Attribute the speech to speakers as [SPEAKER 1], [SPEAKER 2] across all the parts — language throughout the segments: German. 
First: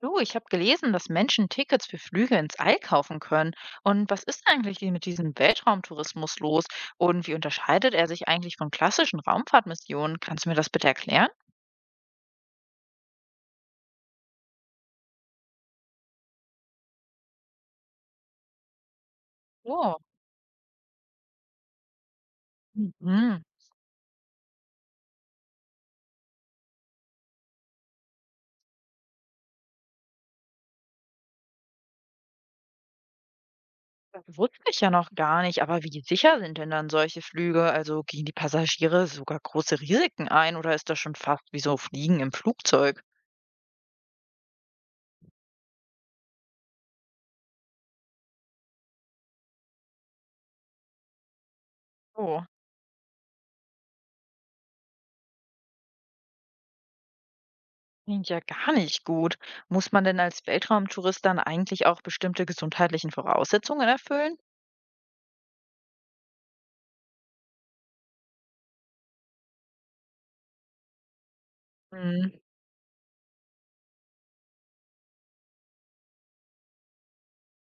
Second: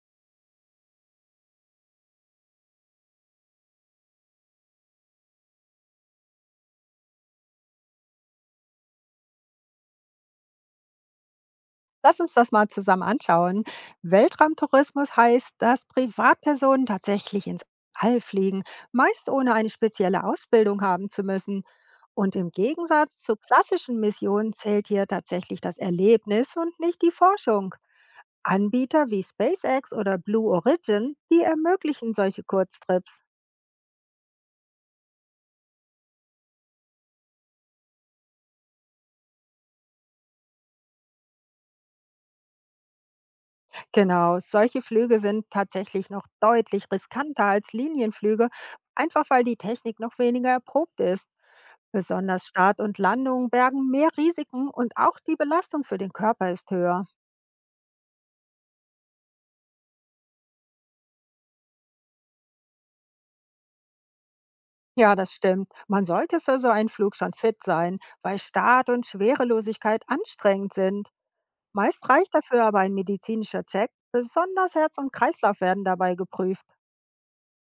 [SPEAKER 1] Du, ich habe gelesen, dass Menschen Tickets für Flüge ins All kaufen können. Und was ist eigentlich hier mit diesem Weltraumtourismus los? Und wie unterscheidet er sich eigentlich von klassischen Raumfahrtmissionen? Kannst du mir das bitte erklären?
[SPEAKER 2] Lass uns das mal zusammen anschauen. Weltraumtourismus heißt, dass Privatpersonen tatsächlich ins All fliegen, meist ohne eine
[SPEAKER 1] Oh,
[SPEAKER 2] spezielle Ausbildung haben zu müssen. Und im Gegensatz zu
[SPEAKER 1] mhm.
[SPEAKER 2] klassischen Missionen zählt hier tatsächlich das Erlebnis und nicht die Forschung. Anbieter wie SpaceX oder Blue Origin, die ermöglichen solche Kurztrips.
[SPEAKER 1] Das wusste ich ja noch gar nicht. Aber wie sicher sind denn dann solche Flüge? Also gehen die Passagiere sogar große Risiken ein oder ist das schon fast wie so Fliegen im Flugzeug?
[SPEAKER 2] Genau, solche Flüge sind tatsächlich noch deutlich riskanter als Linienflüge, einfach weil die Technik noch weniger erprobt ist.
[SPEAKER 1] Oh.
[SPEAKER 2] Besonders Start und Landung bergen mehr Risiken und auch die Belastung für den Körper ist höher.
[SPEAKER 1] Klingt ja gar nicht gut. Muss man denn als Weltraumtourist dann eigentlich auch bestimmte gesundheitlichen Voraussetzungen erfüllen?
[SPEAKER 2] Ja, das stimmt. Man sollte für so einen Flug schon fit sein, weil Start und Schwerelosigkeit anstrengend sind. Meist reicht
[SPEAKER 1] Mm.
[SPEAKER 2] dafür aber ein medizinischer Check. Besonders Herz und Kreislauf werden dabei geprüft.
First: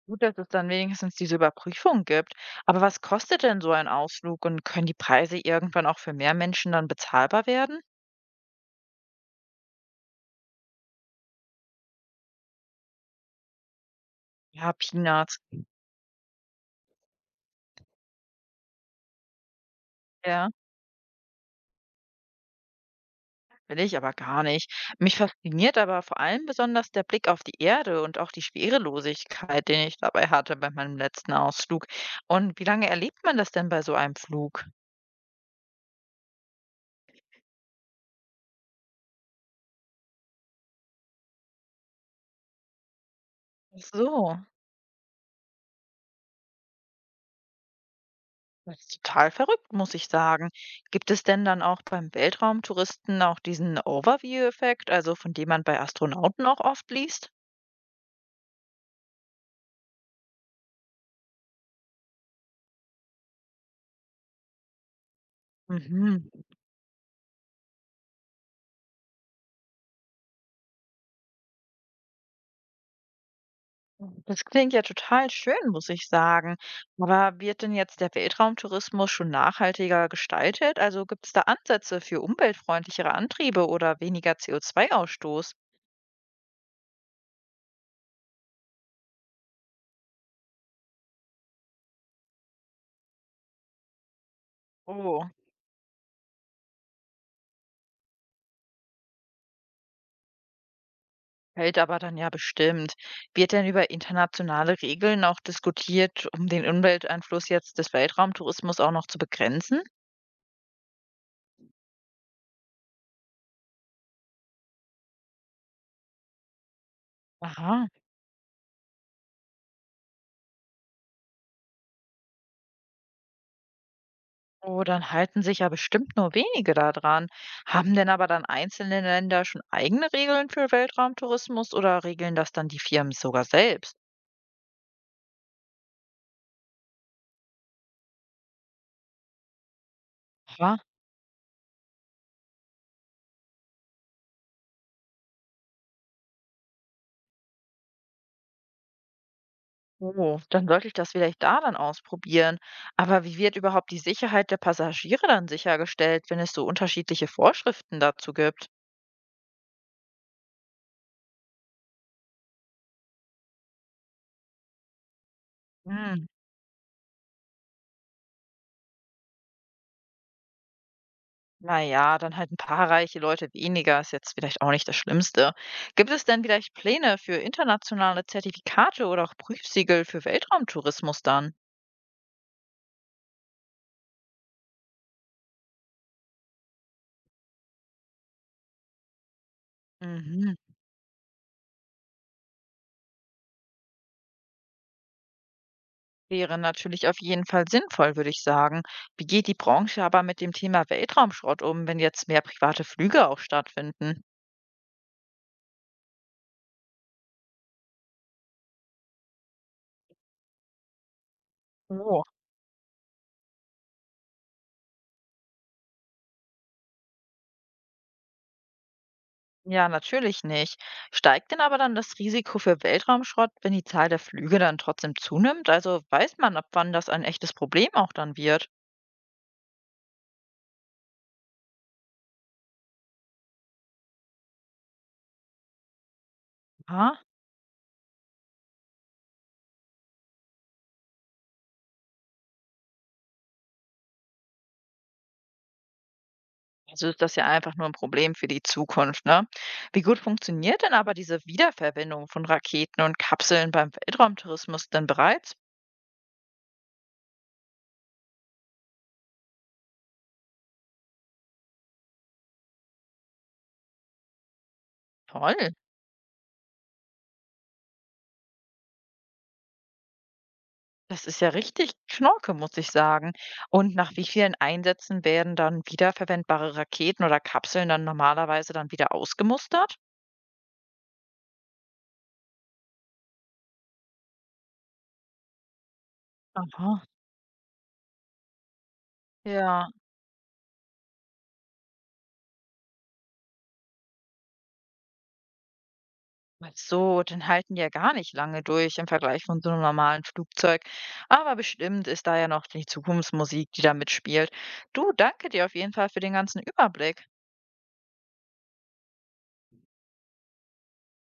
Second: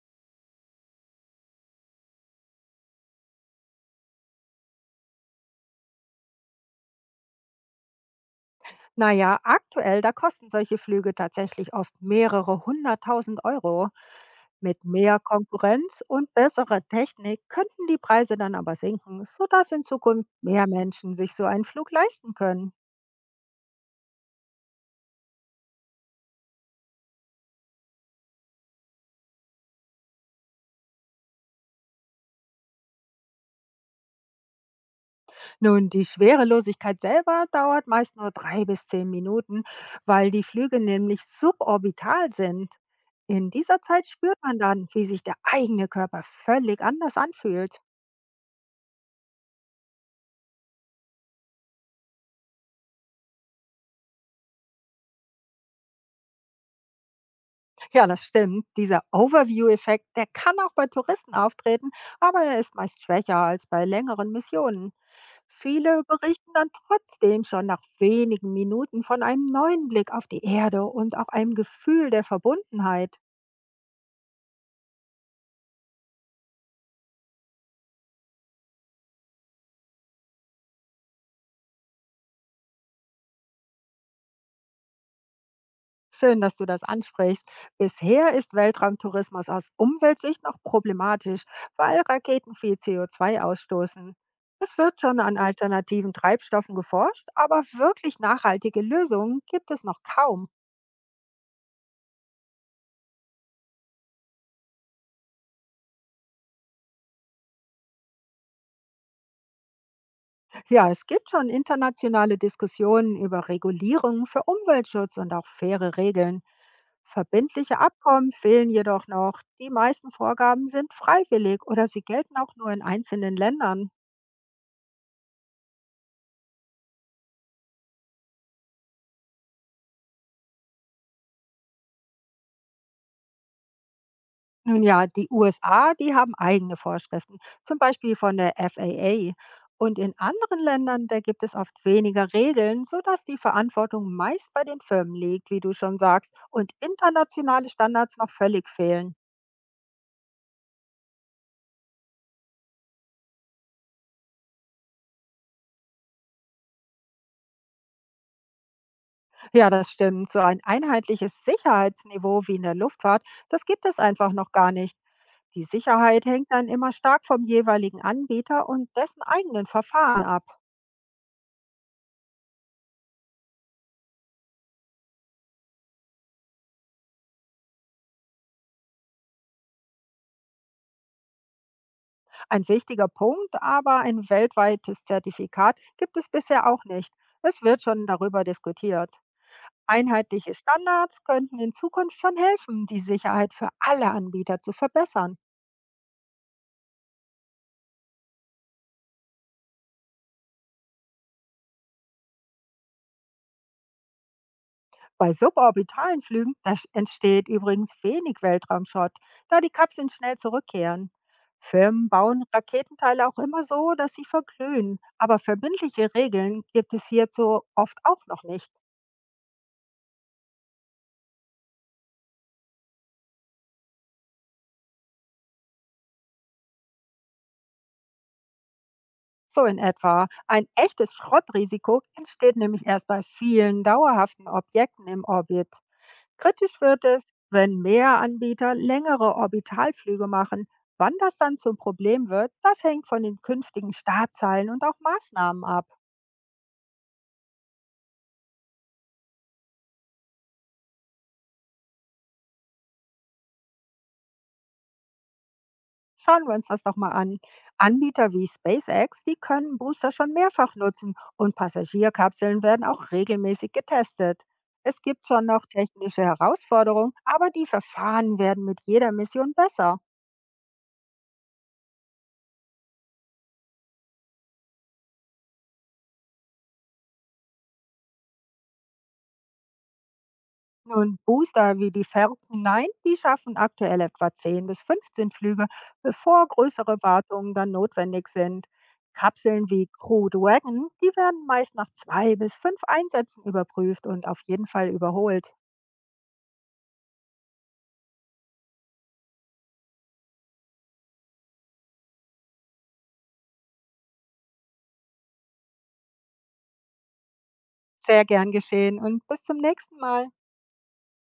[SPEAKER 1] Gut, dass es dann wenigstens diese Überprüfung gibt. Aber was kostet denn so ein Ausflug und können die Preise irgendwann auch für mehr Menschen dann bezahlbar werden?
[SPEAKER 2] Naja, aktuell, da kosten solche Flüge tatsächlich oft mehrere 100.000 Euro.
[SPEAKER 1] Ja,
[SPEAKER 2] Mit mehr
[SPEAKER 1] Peanuts.
[SPEAKER 2] Konkurrenz und besserer Technik könnten die Preise dann aber sinken, sodass in Zukunft
[SPEAKER 1] Ja,
[SPEAKER 2] mehr Menschen sich so einen Flug leisten können.
[SPEAKER 1] will ich aber gar nicht. Mich fasziniert aber vor allem besonders der Blick auf die Erde und auch die Schwerelosigkeit, den ich dabei hatte bei meinem letzten Ausflug. Und wie lange erlebt man das denn bei so einem Flug?
[SPEAKER 2] Nun, die Schwerelosigkeit selber dauert meist nur 3 bis 10 Minuten, weil die Flüge nämlich suborbital sind. In dieser
[SPEAKER 1] Ach
[SPEAKER 2] Zeit
[SPEAKER 1] so.
[SPEAKER 2] spürt man dann, wie sich der eigene Körper völlig anders anfühlt.
[SPEAKER 1] Das ist total verrückt, muss ich sagen. Gibt es denn dann auch beim Weltraumtouristen auch diesen Overview-Effekt, also von dem man bei Astronauten auch oft liest?
[SPEAKER 2] Ja, das stimmt. Dieser Overview-Effekt, der kann auch bei Touristen auftreten, aber er ist meist schwächer als bei längeren Missionen. Viele
[SPEAKER 1] Mhm.
[SPEAKER 2] berichten dann trotzdem schon nach wenigen Minuten von einem neuen Blick auf die Erde und auch einem Gefühl der Verbundenheit.
[SPEAKER 1] Das klingt ja total schön, muss ich sagen. Aber wird denn jetzt der Weltraumtourismus schon nachhaltiger gestaltet? Also gibt es da Ansätze für umweltfreundlichere Antriebe oder weniger co zwei ausstoß?
[SPEAKER 2] Schön, dass du das ansprichst. Bisher ist Weltraumtourismus aus Umweltsicht noch problematisch, weil Raketen viel CO2 ausstoßen. Es wird schon
[SPEAKER 1] Oh.
[SPEAKER 2] an alternativen Treibstoffen geforscht, aber wirklich nachhaltige Lösungen gibt es noch kaum.
[SPEAKER 1] Hält aber dann ja bestimmt. Wird denn über internationale Regeln auch diskutiert, um den Umwelteinfluss jetzt des Weltraumtourismus auch noch zu begrenzen?
[SPEAKER 2] Ja, es gibt schon internationale Diskussionen über Regulierungen für Umweltschutz und auch faire Regeln. Verbindliche
[SPEAKER 1] Aha.
[SPEAKER 2] Abkommen fehlen jedoch noch. Die meisten Vorgaben sind freiwillig oder sie gelten auch nur in einzelnen Ländern.
[SPEAKER 1] Oh, dann halten sich ja bestimmt nur wenige da dran. Haben denn aber dann einzelne Länder schon eigene Regeln für Weltraumtourismus oder regeln das dann die Firmen sogar selbst?
[SPEAKER 2] Nun ja, die USA, die haben eigene Vorschriften, zum Beispiel von der FAA. Und in anderen
[SPEAKER 1] Aha.
[SPEAKER 2] Ländern, da gibt es oft weniger Regeln, sodass die Verantwortung meist bei den Firmen liegt, wie du schon sagst, und internationale Standards noch völlig fehlen.
[SPEAKER 1] Oh, dann sollte ich das vielleicht da dann ausprobieren. Aber wie wird überhaupt die Sicherheit der Passagiere dann sichergestellt, wenn es so unterschiedliche Vorschriften dazu gibt?
[SPEAKER 2] Ja, das stimmt. So ein einheitliches Sicherheitsniveau wie in der Luftfahrt, das gibt es einfach noch gar nicht. Die Sicherheit
[SPEAKER 1] Hm,
[SPEAKER 2] hängt dann immer stark vom jeweiligen Anbieter und dessen eigenen Verfahren ab.
[SPEAKER 1] na ja, dann halt ein paar reiche Leute weniger, ist jetzt vielleicht auch nicht das Schlimmste. Gibt es denn vielleicht Pläne für internationale Zertifikate oder auch Prüfsiegel für Weltraumtourismus dann?
[SPEAKER 2] Ein wichtiger Punkt, aber ein weltweites Zertifikat gibt es bisher auch nicht. Es wird schon darüber diskutiert. Einheitliche
[SPEAKER 1] Mhm.
[SPEAKER 2] Standards könnten in Zukunft schon helfen, die Sicherheit für alle Anbieter zu verbessern.
[SPEAKER 1] Wäre natürlich auf jeden Fall sinnvoll, würde ich sagen. Wie geht die Branche aber mit dem Thema Weltraumschrott um, wenn jetzt mehr private Flüge auch stattfinden?
[SPEAKER 2] Bei suborbitalen Flügen das entsteht übrigens wenig Weltraumschrott, da die Kapseln schnell zurückkehren. Firmen
[SPEAKER 1] Oh,
[SPEAKER 2] bauen Raketenteile auch immer so, dass sie verglühen, aber verbindliche Regeln gibt es hierzu oft auch noch nicht.
[SPEAKER 1] ja, natürlich nicht. Steigt denn aber dann das Risiko für Weltraumschrott, wenn die Zahl der Flüge dann trotzdem zunimmt? Also weiß man, ab wann das ein echtes Problem auch dann wird?
[SPEAKER 2] So in etwa. Ein echtes Schrottrisiko entsteht nämlich erst bei vielen dauerhaften Objekten im Orbit. Kritisch wird
[SPEAKER 1] Ah?
[SPEAKER 2] es, wenn mehr Anbieter längere Orbitalflüge machen. Wann das dann zum Problem wird, das hängt von den künftigen Startzahlen und auch Maßnahmen ab.
[SPEAKER 1] Also ist das ja einfach nur ein Problem für die Zukunft, ne? Wie gut funktioniert denn aber diese Wiederverwendung von Raketen und Kapseln beim Weltraumtourismus denn bereits?
[SPEAKER 2] Schauen wir uns das doch mal an. Anbieter wie SpaceX, die können Booster schon mehrfach nutzen und Passagierkapseln werden auch regelmäßig getestet. Es gibt schon
[SPEAKER 1] Toll,
[SPEAKER 2] noch technische Herausforderungen, aber die Verfahren werden mit jeder Mission besser.
[SPEAKER 1] das ist ja richtig Knorke, muss ich sagen. Und nach wie vielen Einsätzen werden dann wiederverwendbare Raketen oder Kapseln dann normalerweise dann wieder ausgemustert?
[SPEAKER 2] Nun, Booster wie die Falcon 9, die schaffen aktuell etwa 10 bis 15 Flüge, bevor
[SPEAKER 1] Aha,
[SPEAKER 2] größere Wartungen dann notwendig sind. Kapseln wie
[SPEAKER 1] ja.
[SPEAKER 2] Crew Dragon, die werden meist nach 2 bis 5 Einsätzen überprüft und auf jeden Fall überholt.
[SPEAKER 1] Ach so, dann halten die ja gar nicht lange durch im Vergleich von so einem normalen Flugzeug. Aber bestimmt ist da ja noch die Zukunftsmusik, die da mitspielt. Du, danke dir auf jeden Fall für den ganzen Überblick.
[SPEAKER 2] Sehr gern geschehen und bis zum nächsten Mal.